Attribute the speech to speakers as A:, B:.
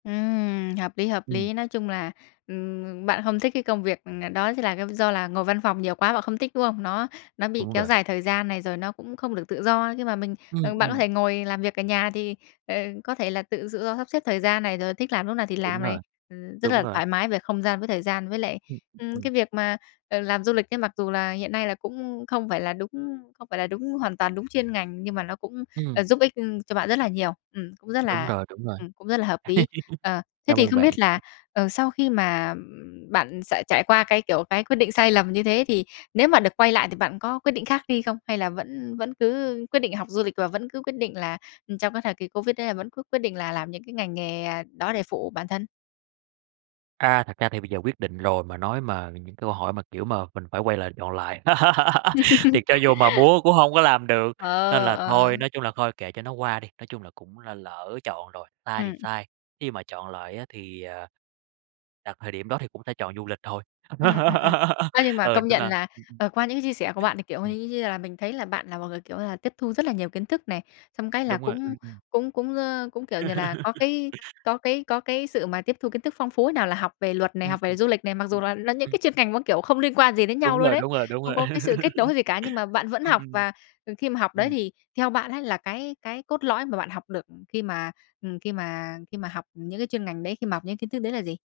A: Ừm, hợp lý, hợp
B: Ừm.
A: lý. Nói chung là, ừm, bạn không thích cái công việc, ờ, đó thì là do là ngồi văn phòng nhiều quá, bạn không thích, đúng không? Nó nó bị
B: Đúng
A: kéo
B: rồi.
A: dài thời gian này, rồi nó cũng không được tự do. Nhưng mà mình
B: Ừ,
A: ờ, bạn có
B: ừ.
A: thể ngồi làm việc ở nhà thì, ờ, có thể là tự tự do sắp xếp thời gian này, rồi thích làm lúc nào thì làm
B: Đúng
A: này,
B: rồi,
A: ừm, rất
B: đúng
A: là
B: rồi.
A: thoải mái về không gian với thời gian. Với lại,
B: Ừ, ừm,
A: ừm, cái
B: ừ.
A: việc mà, ờ, làm du lịch ấy, mặc dù là hiện nay là cũng không phải là đúng không phải là đúng hoàn toàn đúng chuyên ngành, nhưng mà nó cũng,
B: Ừm.
A: ờ, giúp ích cho bạn rất là nhiều. Ừm, cũng rất
B: Đúng
A: là
B: rồi, đúng rồi,
A: ừm, cũng rất là hợp lý. Ờ, thế
B: cảm
A: thì
B: ơn
A: không
B: bạn
A: biết là,
B: nha!
A: ờ, sau khi mà bạn sẽ trải qua cái, kiểu, cái quyết định sai lầm như thế thì nếu mà được quay lại thì bạn có quyết định khác đi không? Hay là vẫn vẫn cứ quyết định học du lịch, và vẫn cứ quyết định là trong cái thời kỳ Covid đấy là vẫn cứ quyết định là làm những cái ngành nghề, ờ, đó để phụ bản thân?
B: A, thật ra thì bây giờ quyết định rồi mà nói mà những câu hỏi mà, kiểu, mà mình phải quay lại chọn lại, thì cho dù mà muốn cũng hông có làm được. Nên
A: Ờ,
B: là
A: ờ.
B: thôi, nói chung là thôi kệ cho nó qua đi. Nói chung là cũng là lỡ chọn rồi, sai thì
A: Ừm.
B: sai, khi mà chọn lại á thì, ờ, đặt thời điểm đó thì cũng sẽ chọn du lịch thôi.
A: Ừm, ừm, ừm. Á, nhưng mà
B: Ờ,
A: công
B: nên
A: nhận
B: là
A: là,
B: ừm, ừm.
A: ờ, qua những cái chia sẻ của bạn, thì, kiểu,
B: Ừm.
A: như như là mình thấy là bạn là một người, kiểu là, tiếp thu rất là nhiều kiến thức này. Xong cái là
B: Đúng rồi,
A: cũng
B: ừm, ừm.
A: cũng cũng, ơ, cũng, kiểu như là, có cái có cái có cái sự mà tiếp thu kiến thức phong phú ấy. Nào là học về luật này,
B: Ờ,
A: học về
B: ừm.
A: du lịch này, mặc
B: Ừm,
A: dù là là những
B: ừm.
A: cái chuyên ngành mà, kiểu, không liên quan gì đến nhau
B: Đúng
A: luôn
B: rồi,
A: ấy,
B: đúng rồi ,đúng
A: không
B: rồi.
A: có cái sự kết nối gì cả, nhưng mà bạn vẫn
B: Ừ,
A: học.
B: ừm.
A: Và, ờ, khi mà học đấy
B: Ừm.
A: thì theo bạn ấy là cái cái cốt lõi mà bạn học được khi mà, ừm, khi mà khi mà học những cái chuyên ngành đấy, khi mà học những kiến thức đấy là gì?